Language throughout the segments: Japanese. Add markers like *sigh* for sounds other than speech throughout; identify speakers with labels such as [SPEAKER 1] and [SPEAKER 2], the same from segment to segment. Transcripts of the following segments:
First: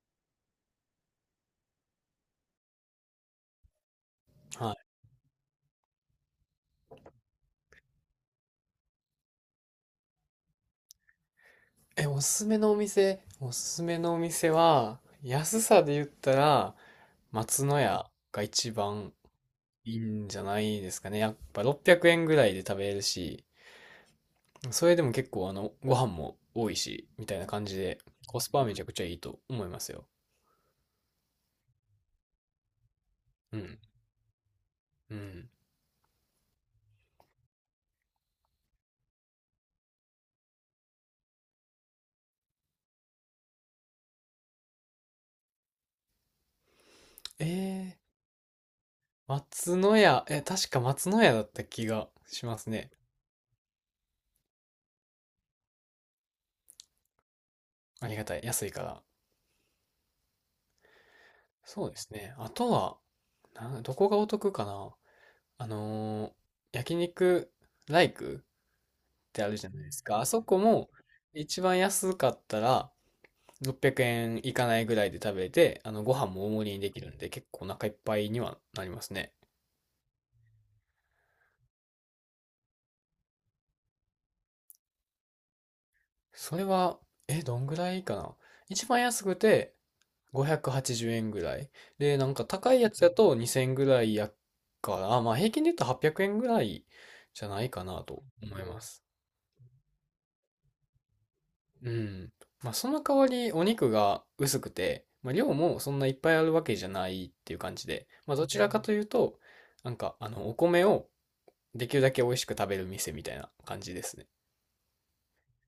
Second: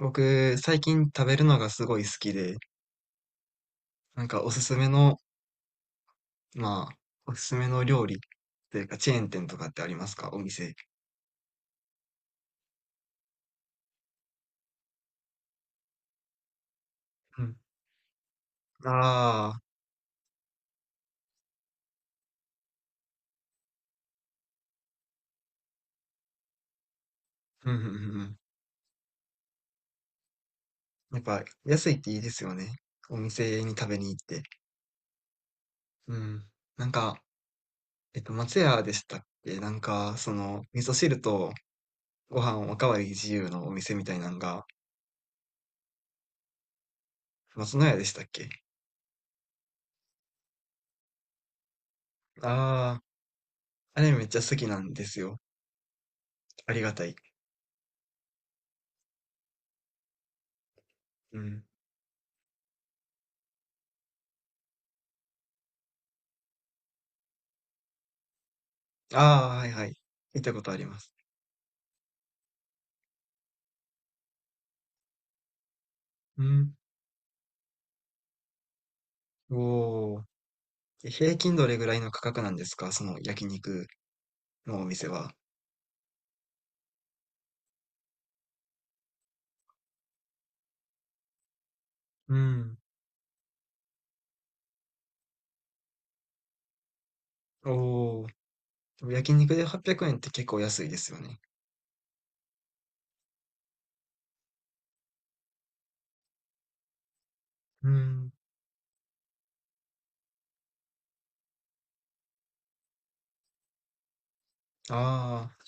[SPEAKER 1] 僕、最近食べるのがすごい好きで、なんか
[SPEAKER 2] は
[SPEAKER 1] まあ、おすすめの料理というか、チェーン店とかってありますか、お店？
[SPEAKER 2] い。おすすめのお店は、安さで言ったら、
[SPEAKER 1] うん。
[SPEAKER 2] 松の家が一番
[SPEAKER 1] ああ、
[SPEAKER 2] いいんじゃないですかね。やっぱ600円ぐらいで食べれるし、それでも結構ご飯も多いし、みたいな感
[SPEAKER 1] うん
[SPEAKER 2] じ
[SPEAKER 1] うんうんう
[SPEAKER 2] で、
[SPEAKER 1] ん。
[SPEAKER 2] コスパはめちゃくちゃいいと思いますよ。
[SPEAKER 1] やっぱ、安いっていいですよね。お
[SPEAKER 2] う
[SPEAKER 1] 店に
[SPEAKER 2] ん。
[SPEAKER 1] 食べに行って。
[SPEAKER 2] うん。
[SPEAKER 1] うん。なんか、松屋でしたっけ、なんか、味噌汁とご飯おかわり自由のお店みたいなのが、
[SPEAKER 2] え
[SPEAKER 1] 松の
[SPEAKER 2] ー、
[SPEAKER 1] 屋でしたっけ？
[SPEAKER 2] 松の家、え、確か松の家だった気がしますね。
[SPEAKER 1] ああー、あれめっちゃ好きなんですよ。ありがたい。
[SPEAKER 2] ありがたい。安いから。
[SPEAKER 1] うん。
[SPEAKER 2] そうですね。あとは、どこがお得かな。あのー焼肉ライクってあ
[SPEAKER 1] ああ、
[SPEAKER 2] る
[SPEAKER 1] は
[SPEAKER 2] じゃ
[SPEAKER 1] い
[SPEAKER 2] ない
[SPEAKER 1] は
[SPEAKER 2] で
[SPEAKER 1] い。
[SPEAKER 2] すか。あ
[SPEAKER 1] 見
[SPEAKER 2] そ
[SPEAKER 1] た
[SPEAKER 2] こ
[SPEAKER 1] ことあり
[SPEAKER 2] も
[SPEAKER 1] ます。
[SPEAKER 2] 一番安かったら600円いかないぐらいで食べて、ご飯
[SPEAKER 1] う
[SPEAKER 2] も大盛
[SPEAKER 1] ん。
[SPEAKER 2] りにできるんで結構お腹いっぱいにはなりますね。
[SPEAKER 1] おお。え、平均どれぐらいの価格なんですか、その焼肉のお店は？
[SPEAKER 2] それは、どんぐらいかな。一番安くて580円ぐらい。で、な
[SPEAKER 1] う
[SPEAKER 2] んか高
[SPEAKER 1] ん。
[SPEAKER 2] いやつだと2000円ぐらいやから、まあ平均で言うと800円ぐらいじゃないかな
[SPEAKER 1] お
[SPEAKER 2] と
[SPEAKER 1] お。
[SPEAKER 2] 思いま
[SPEAKER 1] で
[SPEAKER 2] す。
[SPEAKER 1] も焼肉で800円って結構安いですよね。
[SPEAKER 2] うん。まあ、その代わりお肉が薄くて、まあ、量もそんないっぱいあるわけじゃないっていう感じ
[SPEAKER 1] う
[SPEAKER 2] で、
[SPEAKER 1] ん。
[SPEAKER 2] まあ、どちらかというと、なんか、お米をできるだけ美味しく食べる店みたいな感じですね。
[SPEAKER 1] あ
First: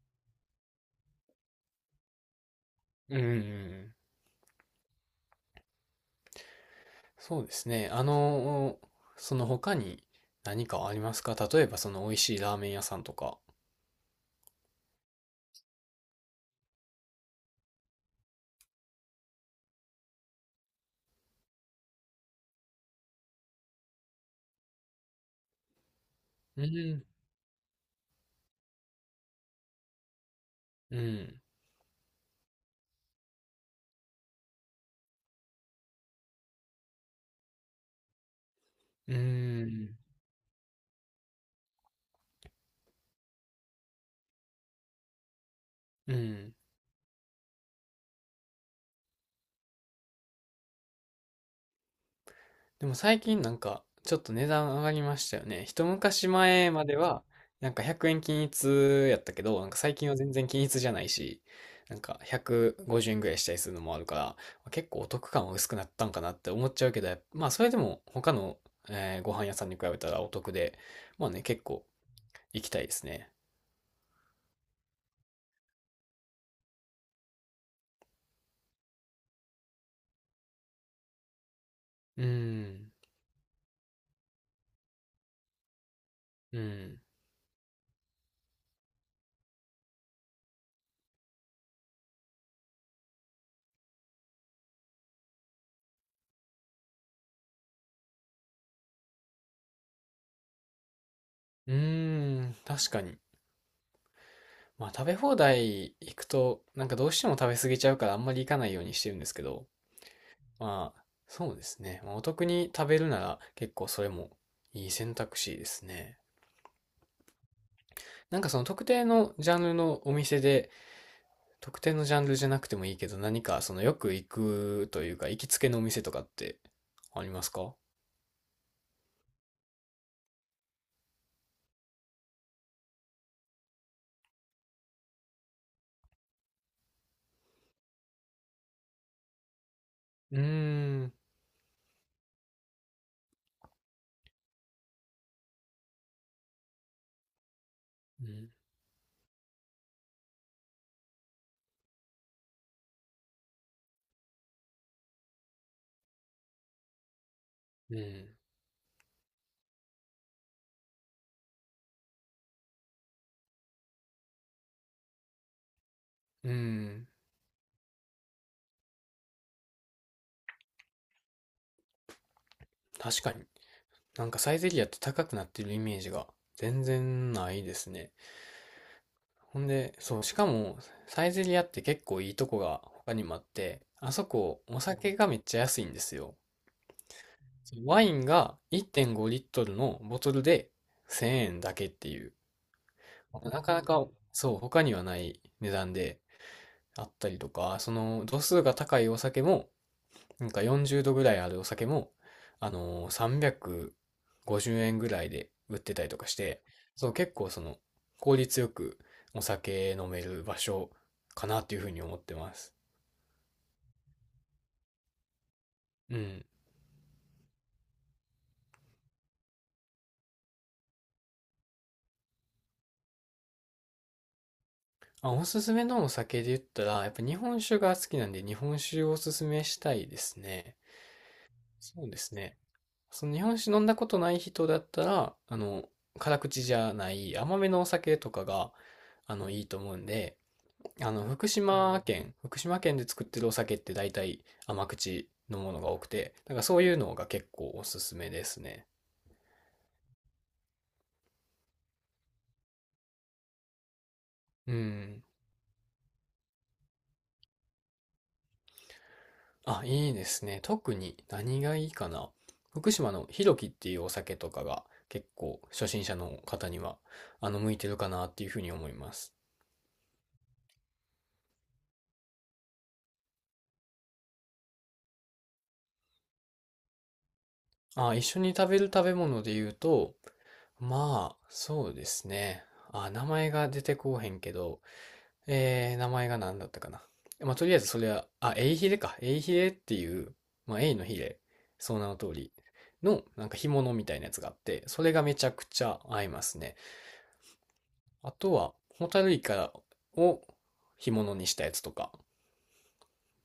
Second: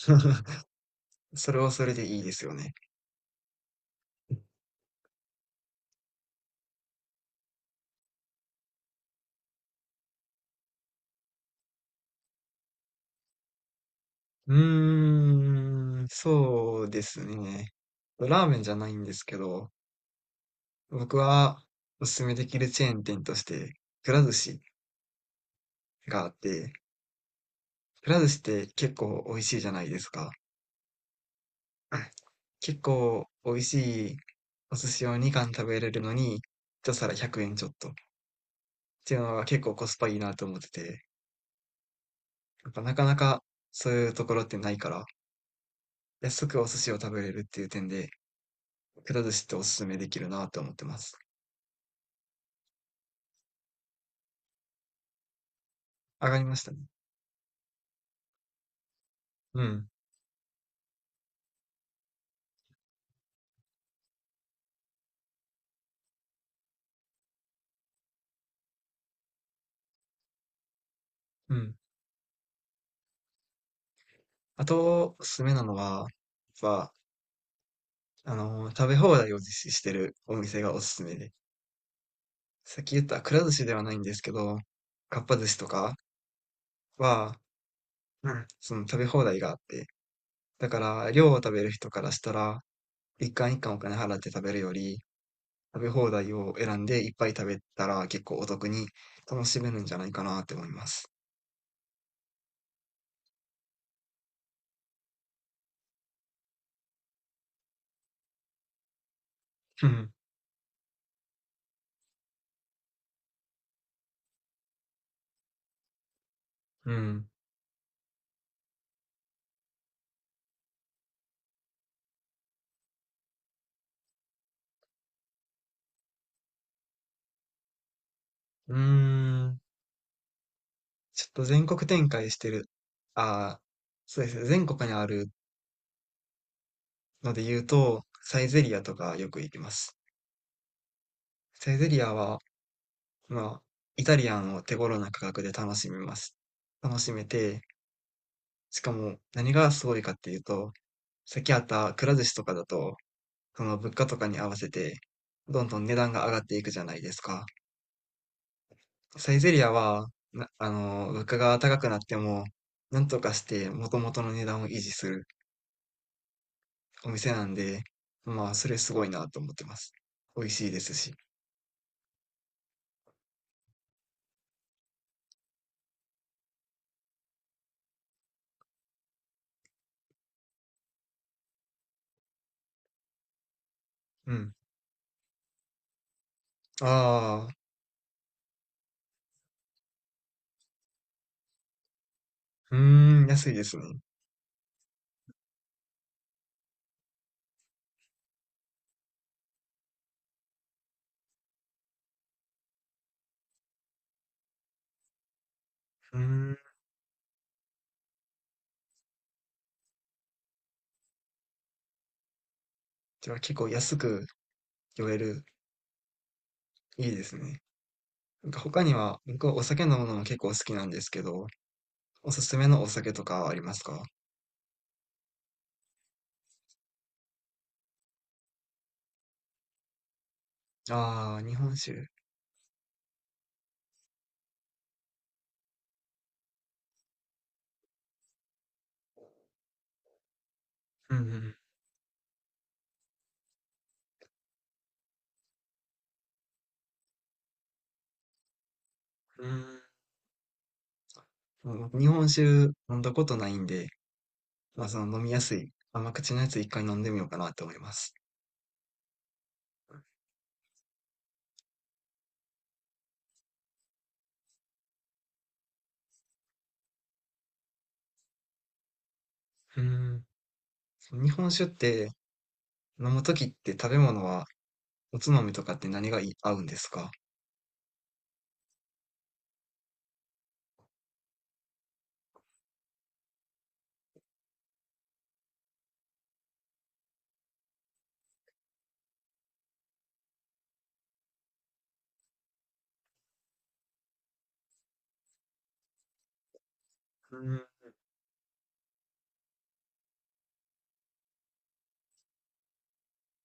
[SPEAKER 1] あ、それはそれでいいですよね。
[SPEAKER 2] うんうんうん。そうですね。その他に何かありますか？例えばその美味しいラーメン屋さんとか。
[SPEAKER 1] うーん、そうですね。ラーメンじゃないんですけど、僕はおすすめできるチェーン店として、くら寿司があっ
[SPEAKER 2] う
[SPEAKER 1] て、
[SPEAKER 2] ん。
[SPEAKER 1] くら寿司って結構美味しいじゃないですか。
[SPEAKER 2] うん。
[SPEAKER 1] *laughs* あ、結構美味しいお寿司を2貫食べれるのに、一皿100円ちょっとって
[SPEAKER 2] う
[SPEAKER 1] いうのが結構コス
[SPEAKER 2] ん。
[SPEAKER 1] パいいなと思ってて、やっぱなかなかそういうところってないから、
[SPEAKER 2] う
[SPEAKER 1] 安
[SPEAKER 2] ん。
[SPEAKER 1] くお寿司を食べれるっていう点で、くら寿司っておすすめできるなと思ってます。
[SPEAKER 2] でも最近なんか、ちょっと値段上がりましたよね。一昔
[SPEAKER 1] 上がりました
[SPEAKER 2] 前
[SPEAKER 1] ね。
[SPEAKER 2] までは、なんか100円均一やったけ
[SPEAKER 1] う
[SPEAKER 2] ど、なんか
[SPEAKER 1] ん、
[SPEAKER 2] 最近は全然均一じゃないし、なんか150円ぐらいしたりするのもあるから、結構お得感は薄くなったんかなって思っちゃうけど、やっぱまあそれでも他の、ご飯屋さんに比べたらお得で、まあね、
[SPEAKER 1] う
[SPEAKER 2] 結
[SPEAKER 1] ん。
[SPEAKER 2] 構行きたいですね。
[SPEAKER 1] あと、おすすめなのは、やっぱ、食べ放題を実施してるお店がおすすめで、
[SPEAKER 2] うー
[SPEAKER 1] さっ
[SPEAKER 2] ん、
[SPEAKER 1] き言ったくら寿司ではないんですけど、かっぱ寿司とか
[SPEAKER 2] うん、
[SPEAKER 1] は、うん、その食べ放題があって、だから、量を食べる人からしたら、一貫一貫お金払って食べるより、食べ放題を選んでいっぱい食べたら結構お得に楽しめるんじゃないかなって思います。
[SPEAKER 2] うーん、確かに。まあ食べ放題行くと、なんかどうしても食べ過ぎちゃうからあんまり行かないようにしてるんですけど、
[SPEAKER 1] うん。
[SPEAKER 2] まあ、そうですね。まあお得に食べるなら結構それもいい選択肢ですね。
[SPEAKER 1] うん。
[SPEAKER 2] なんかその特定のジャンルのお店で、特定のジャンルじゃなくてもいいけど、何かそのよく行くというか、行きつけのお店とかってありますか？
[SPEAKER 1] うーん。ちょっと全国展開してる。ああ、そうですね。全国にあるので言うと、サイゼリアとかよく行きます。
[SPEAKER 2] うーん。
[SPEAKER 1] サイゼリアは、まあ、イタリアンを手頃な価格で楽しめて、
[SPEAKER 2] うん。
[SPEAKER 1] しかも何がすごいかっていうと、さっきあったくら寿司とかだと、その物価とかに合わせて、どんどん値段が上がっていくじゃないですか。
[SPEAKER 2] うん。
[SPEAKER 1] サイゼリアは、な、あの、物価が高くなっても、なんとかして元々の値段を維持する
[SPEAKER 2] うん。
[SPEAKER 1] お店なんで、まあ、それすごいなと思ってます。美味しいですし。
[SPEAKER 2] 確かに。なんかサイゼリアって高くなってるイメージが全然ないですね。ほんで、そう、しかも、サイゼリアって結構いいとこが他にもあって、あそ
[SPEAKER 1] うん。
[SPEAKER 2] こ、お酒がめっちゃ安いんですよ。
[SPEAKER 1] ああ、
[SPEAKER 2] ワインが1.5リットルのボトルで1000円だけっていう、
[SPEAKER 1] うーん、安いで
[SPEAKER 2] なか
[SPEAKER 1] すね。
[SPEAKER 2] なか、そう、他にはない値段であったりとか、その、度数が高いお酒も、なんか40度ぐらいあるお酒も、あのー、350円ぐらいで売ってたり
[SPEAKER 1] う
[SPEAKER 2] と
[SPEAKER 1] ー
[SPEAKER 2] かし
[SPEAKER 1] ん。
[SPEAKER 2] て、そう、結構その、効率よくお酒飲める場所かなっていうふうに思ってます。
[SPEAKER 1] じゃあ結構安く酔える。
[SPEAKER 2] うん。
[SPEAKER 1] いいですね。なんか他には、僕はお酒飲むのも結構好きなんですけど、おすすめのお酒とかはありますか？
[SPEAKER 2] あ、おすすめのお酒で言ったら、やっぱ日本酒が好きなんで、日本酒をおすすめしたいですね。
[SPEAKER 1] ああー、日本
[SPEAKER 2] そ
[SPEAKER 1] 酒。
[SPEAKER 2] うですね。その日本酒飲んだことない人だったら、辛口じゃない甘めのお酒とかが、いいと思うんで、
[SPEAKER 1] うんうん。
[SPEAKER 2] 福島県で作ってるお酒って大体甘口のものが多くて、だからそういうのが結構おすすめですね。
[SPEAKER 1] うーん、その日本酒飲んだことないんで、
[SPEAKER 2] う
[SPEAKER 1] まあ、その
[SPEAKER 2] ん。
[SPEAKER 1] 飲みやすい甘口のやつ一回飲んでみようかなって思います。
[SPEAKER 2] あ、いいですね。特に何がいいかな。福島のひろきっていうお酒とかが結構初心者の方には、向いてるかなっていうふうに思います。
[SPEAKER 1] うん。その日本酒って飲むときって食べ物はおつまみとかって何がい合うんですか？
[SPEAKER 2] あ、一緒に食べる食べ物で言うと、まあ、そうですね。あ、名前が出てこうへんけど、名前が何だったかな。まあ、とりあえずそれは、あ、エイヒレか。エイヒレっていう、まあ、エイのヒレ、その名の通りの、なんか干物みたいなやつがあって、それがめちゃくちゃ合いますね。
[SPEAKER 1] うん。
[SPEAKER 2] あとは、ホタルイカを干物にしたやつとか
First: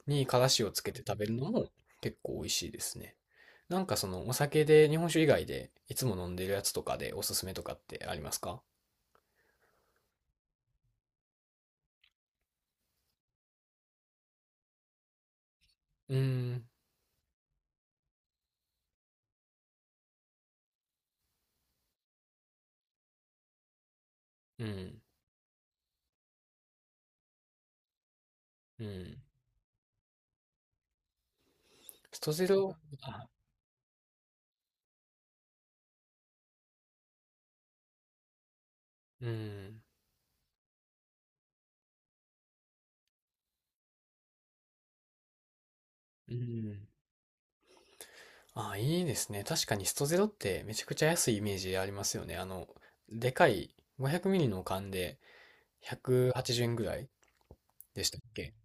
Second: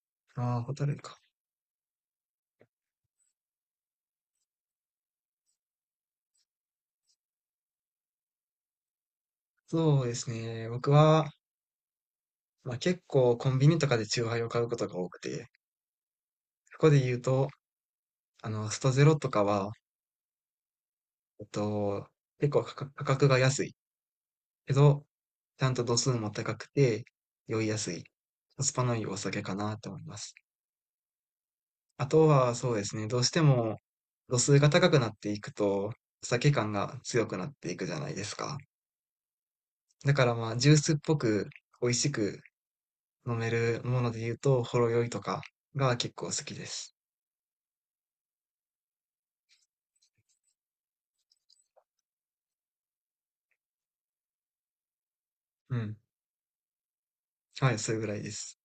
[SPEAKER 2] にから
[SPEAKER 1] ああ、
[SPEAKER 2] しを
[SPEAKER 1] ホ
[SPEAKER 2] つ
[SPEAKER 1] タ
[SPEAKER 2] け
[SPEAKER 1] ルイ
[SPEAKER 2] て
[SPEAKER 1] カ。
[SPEAKER 2] 食べるのも結構美味しいですね。なんかそのお酒で日本酒以外でいつも飲んでるやつとかでおすすめとかってありますか？
[SPEAKER 1] そうですね。僕は、まあ、結構コンビニとかでチューハイを買うことが多くて、
[SPEAKER 2] うーん、
[SPEAKER 1] そこで言うと、ストゼロとかは、えっと、結構価格が安い
[SPEAKER 2] う
[SPEAKER 1] け
[SPEAKER 2] ん、
[SPEAKER 1] ど、ちゃんと度数も高くて、酔いやすい、コスパ
[SPEAKER 2] う
[SPEAKER 1] のいいお
[SPEAKER 2] ん。
[SPEAKER 1] 酒かなと思います。あ
[SPEAKER 2] ス
[SPEAKER 1] と
[SPEAKER 2] トゼ
[SPEAKER 1] は、そう
[SPEAKER 2] ロ、
[SPEAKER 1] ですね、どうしても度数が高くなっていくと、お酒感が強くなっていくじゃないですか。
[SPEAKER 2] うん、
[SPEAKER 1] だからまあ、ジュースっぽく美味しく飲めるもので言うと、ほろ酔いとかが結構好
[SPEAKER 2] う
[SPEAKER 1] きで
[SPEAKER 2] ん。
[SPEAKER 1] す。
[SPEAKER 2] ああ、いいですね。確かにストゼロってめちゃくちゃ安いイメージありますよね。でかい 500ml の缶で
[SPEAKER 1] うん。
[SPEAKER 2] 180円ぐらい
[SPEAKER 1] はい、それ
[SPEAKER 2] で
[SPEAKER 1] ぐ
[SPEAKER 2] し
[SPEAKER 1] ら
[SPEAKER 2] た
[SPEAKER 1] い
[SPEAKER 2] っ
[SPEAKER 1] で
[SPEAKER 2] け？
[SPEAKER 1] す。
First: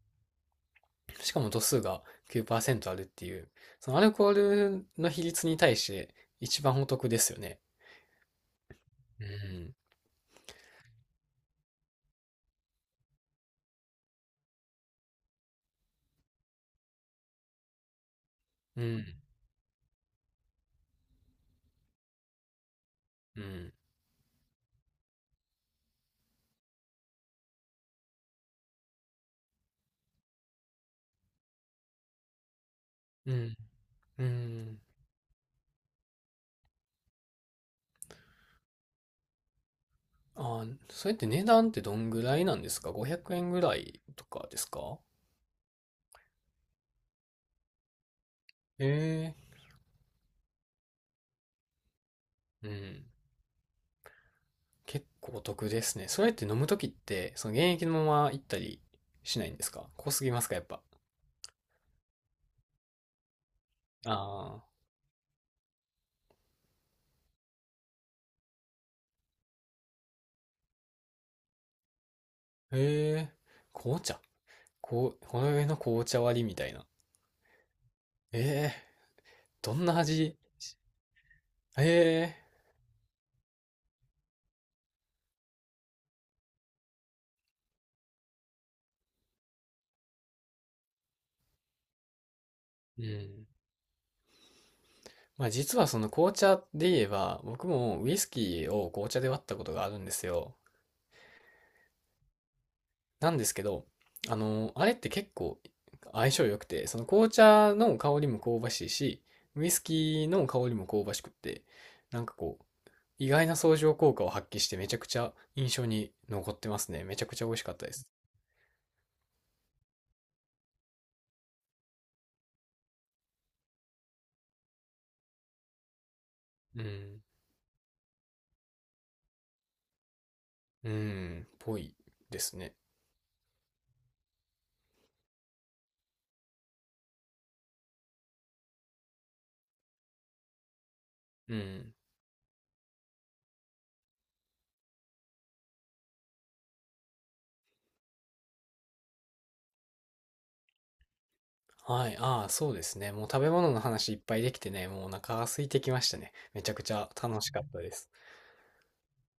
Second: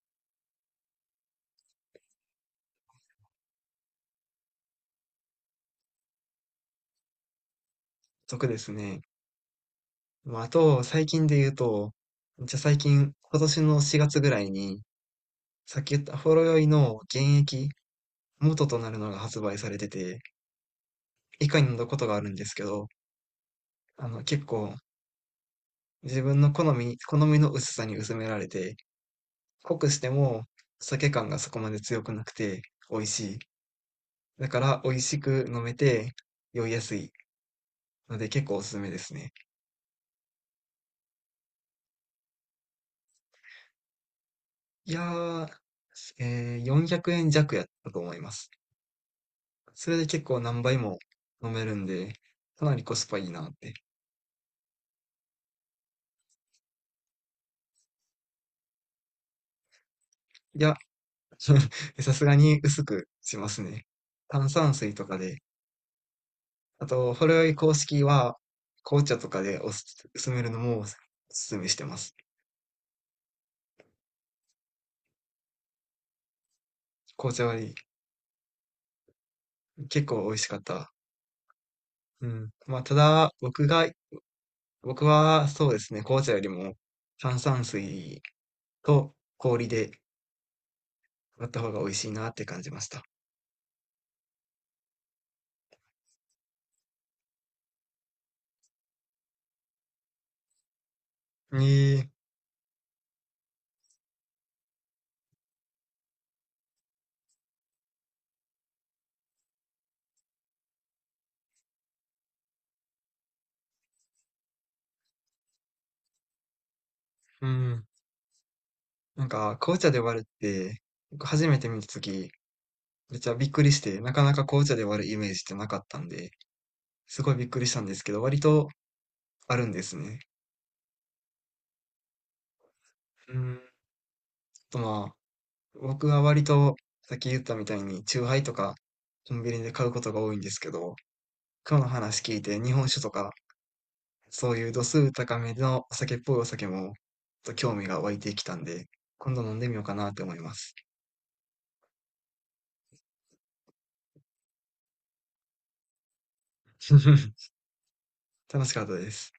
[SPEAKER 2] しかも度数が9%あるっていう、そのアルコールの比率に対して一番お得ですよね。
[SPEAKER 1] 得ですね。
[SPEAKER 2] うん、
[SPEAKER 1] まあ、あと、最近で言うと、じゃあ最近、今年の4月ぐらいに、さっき言ったほろ酔いの原液元と
[SPEAKER 2] う
[SPEAKER 1] なる
[SPEAKER 2] ん、
[SPEAKER 1] のが発売されてて、以下に載ることがあるんですけど、
[SPEAKER 2] うん、
[SPEAKER 1] 結構自分の好みの薄さに薄められて、濃くしても酒感がそこまで強くなくて美味し
[SPEAKER 2] う
[SPEAKER 1] い。
[SPEAKER 2] ん、う
[SPEAKER 1] だから
[SPEAKER 2] ん。
[SPEAKER 1] 美味しく飲めて酔いやすいので結構おすすめですね。
[SPEAKER 2] ああ、それって値段ってどんぐらいなんですか ?500 円ぐらいとかです
[SPEAKER 1] い
[SPEAKER 2] か？
[SPEAKER 1] やー、400円弱やったと思います。
[SPEAKER 2] え
[SPEAKER 1] それで結構何倍も飲めるんで、か
[SPEAKER 2] え、う
[SPEAKER 1] なりコス
[SPEAKER 2] ん。
[SPEAKER 1] パいいなって。
[SPEAKER 2] 結構お得ですね。それって飲むときって、その現役のまま行ったりしないんですか？濃すぎますか？
[SPEAKER 1] い
[SPEAKER 2] やっ
[SPEAKER 1] や、
[SPEAKER 2] ぱ。
[SPEAKER 1] *laughs* さすがに薄くしますね。炭
[SPEAKER 2] あ
[SPEAKER 1] 酸水とかで、あと、ほろ酔い公式は、紅茶とかでおすすめるのもおすすめしてます。
[SPEAKER 2] あ。へえ。紅茶こう、ほろ酔いの紅茶割りみたいな。
[SPEAKER 1] 紅茶は
[SPEAKER 2] ええ。どんな
[SPEAKER 1] 結構美
[SPEAKER 2] 味？
[SPEAKER 1] 味しかった。う
[SPEAKER 2] え
[SPEAKER 1] ん。まあ、ただ、僕はそうですね、紅茶よりも炭酸水と氷で割った方が美味しいなって感じました。
[SPEAKER 2] え。うん。まあ実はその紅茶で言えば、僕もウイスキーを紅茶で割ったことがあるんですよ。
[SPEAKER 1] ええ、
[SPEAKER 2] なんですけど、あれって結構相性良くて、その紅茶の香りも香ばしいし、ウイスキーの香りも香ばしくって、なんかこう、意外な相乗効果を発揮してめちゃくちゃ印象に残ってますね。めちゃくちゃ
[SPEAKER 1] う
[SPEAKER 2] 美味しかっ
[SPEAKER 1] ん。
[SPEAKER 2] たです。
[SPEAKER 1] なんか、紅茶で割るって、僕初めて見たとき、めっちゃびっくりして、なかなか紅茶で割るイメージってなかったんで、
[SPEAKER 2] う
[SPEAKER 1] す
[SPEAKER 2] ん。
[SPEAKER 1] ごいびっくりしたんですけど、割とあるんですね。
[SPEAKER 2] うん。ぽいですね。
[SPEAKER 1] うん。あとまあ、僕は割と、さっき言ったみたいに、チューハイとか、コンビニで買うことが多いんですけど、
[SPEAKER 2] う
[SPEAKER 1] 今日の
[SPEAKER 2] ん。
[SPEAKER 1] 話聞いて、日本酒とか、そういう度数高めのお酒っぽいお酒も、ちょっと興味が湧いてきたんで、今度飲んでみようかなって思います。
[SPEAKER 2] はい。ああ、そうですね。もう食べ物の話いっぱいできてね、もうお腹が空いてきましたね。めちゃくちゃ楽
[SPEAKER 1] *laughs*
[SPEAKER 2] しかったです。
[SPEAKER 1] 楽しかったです。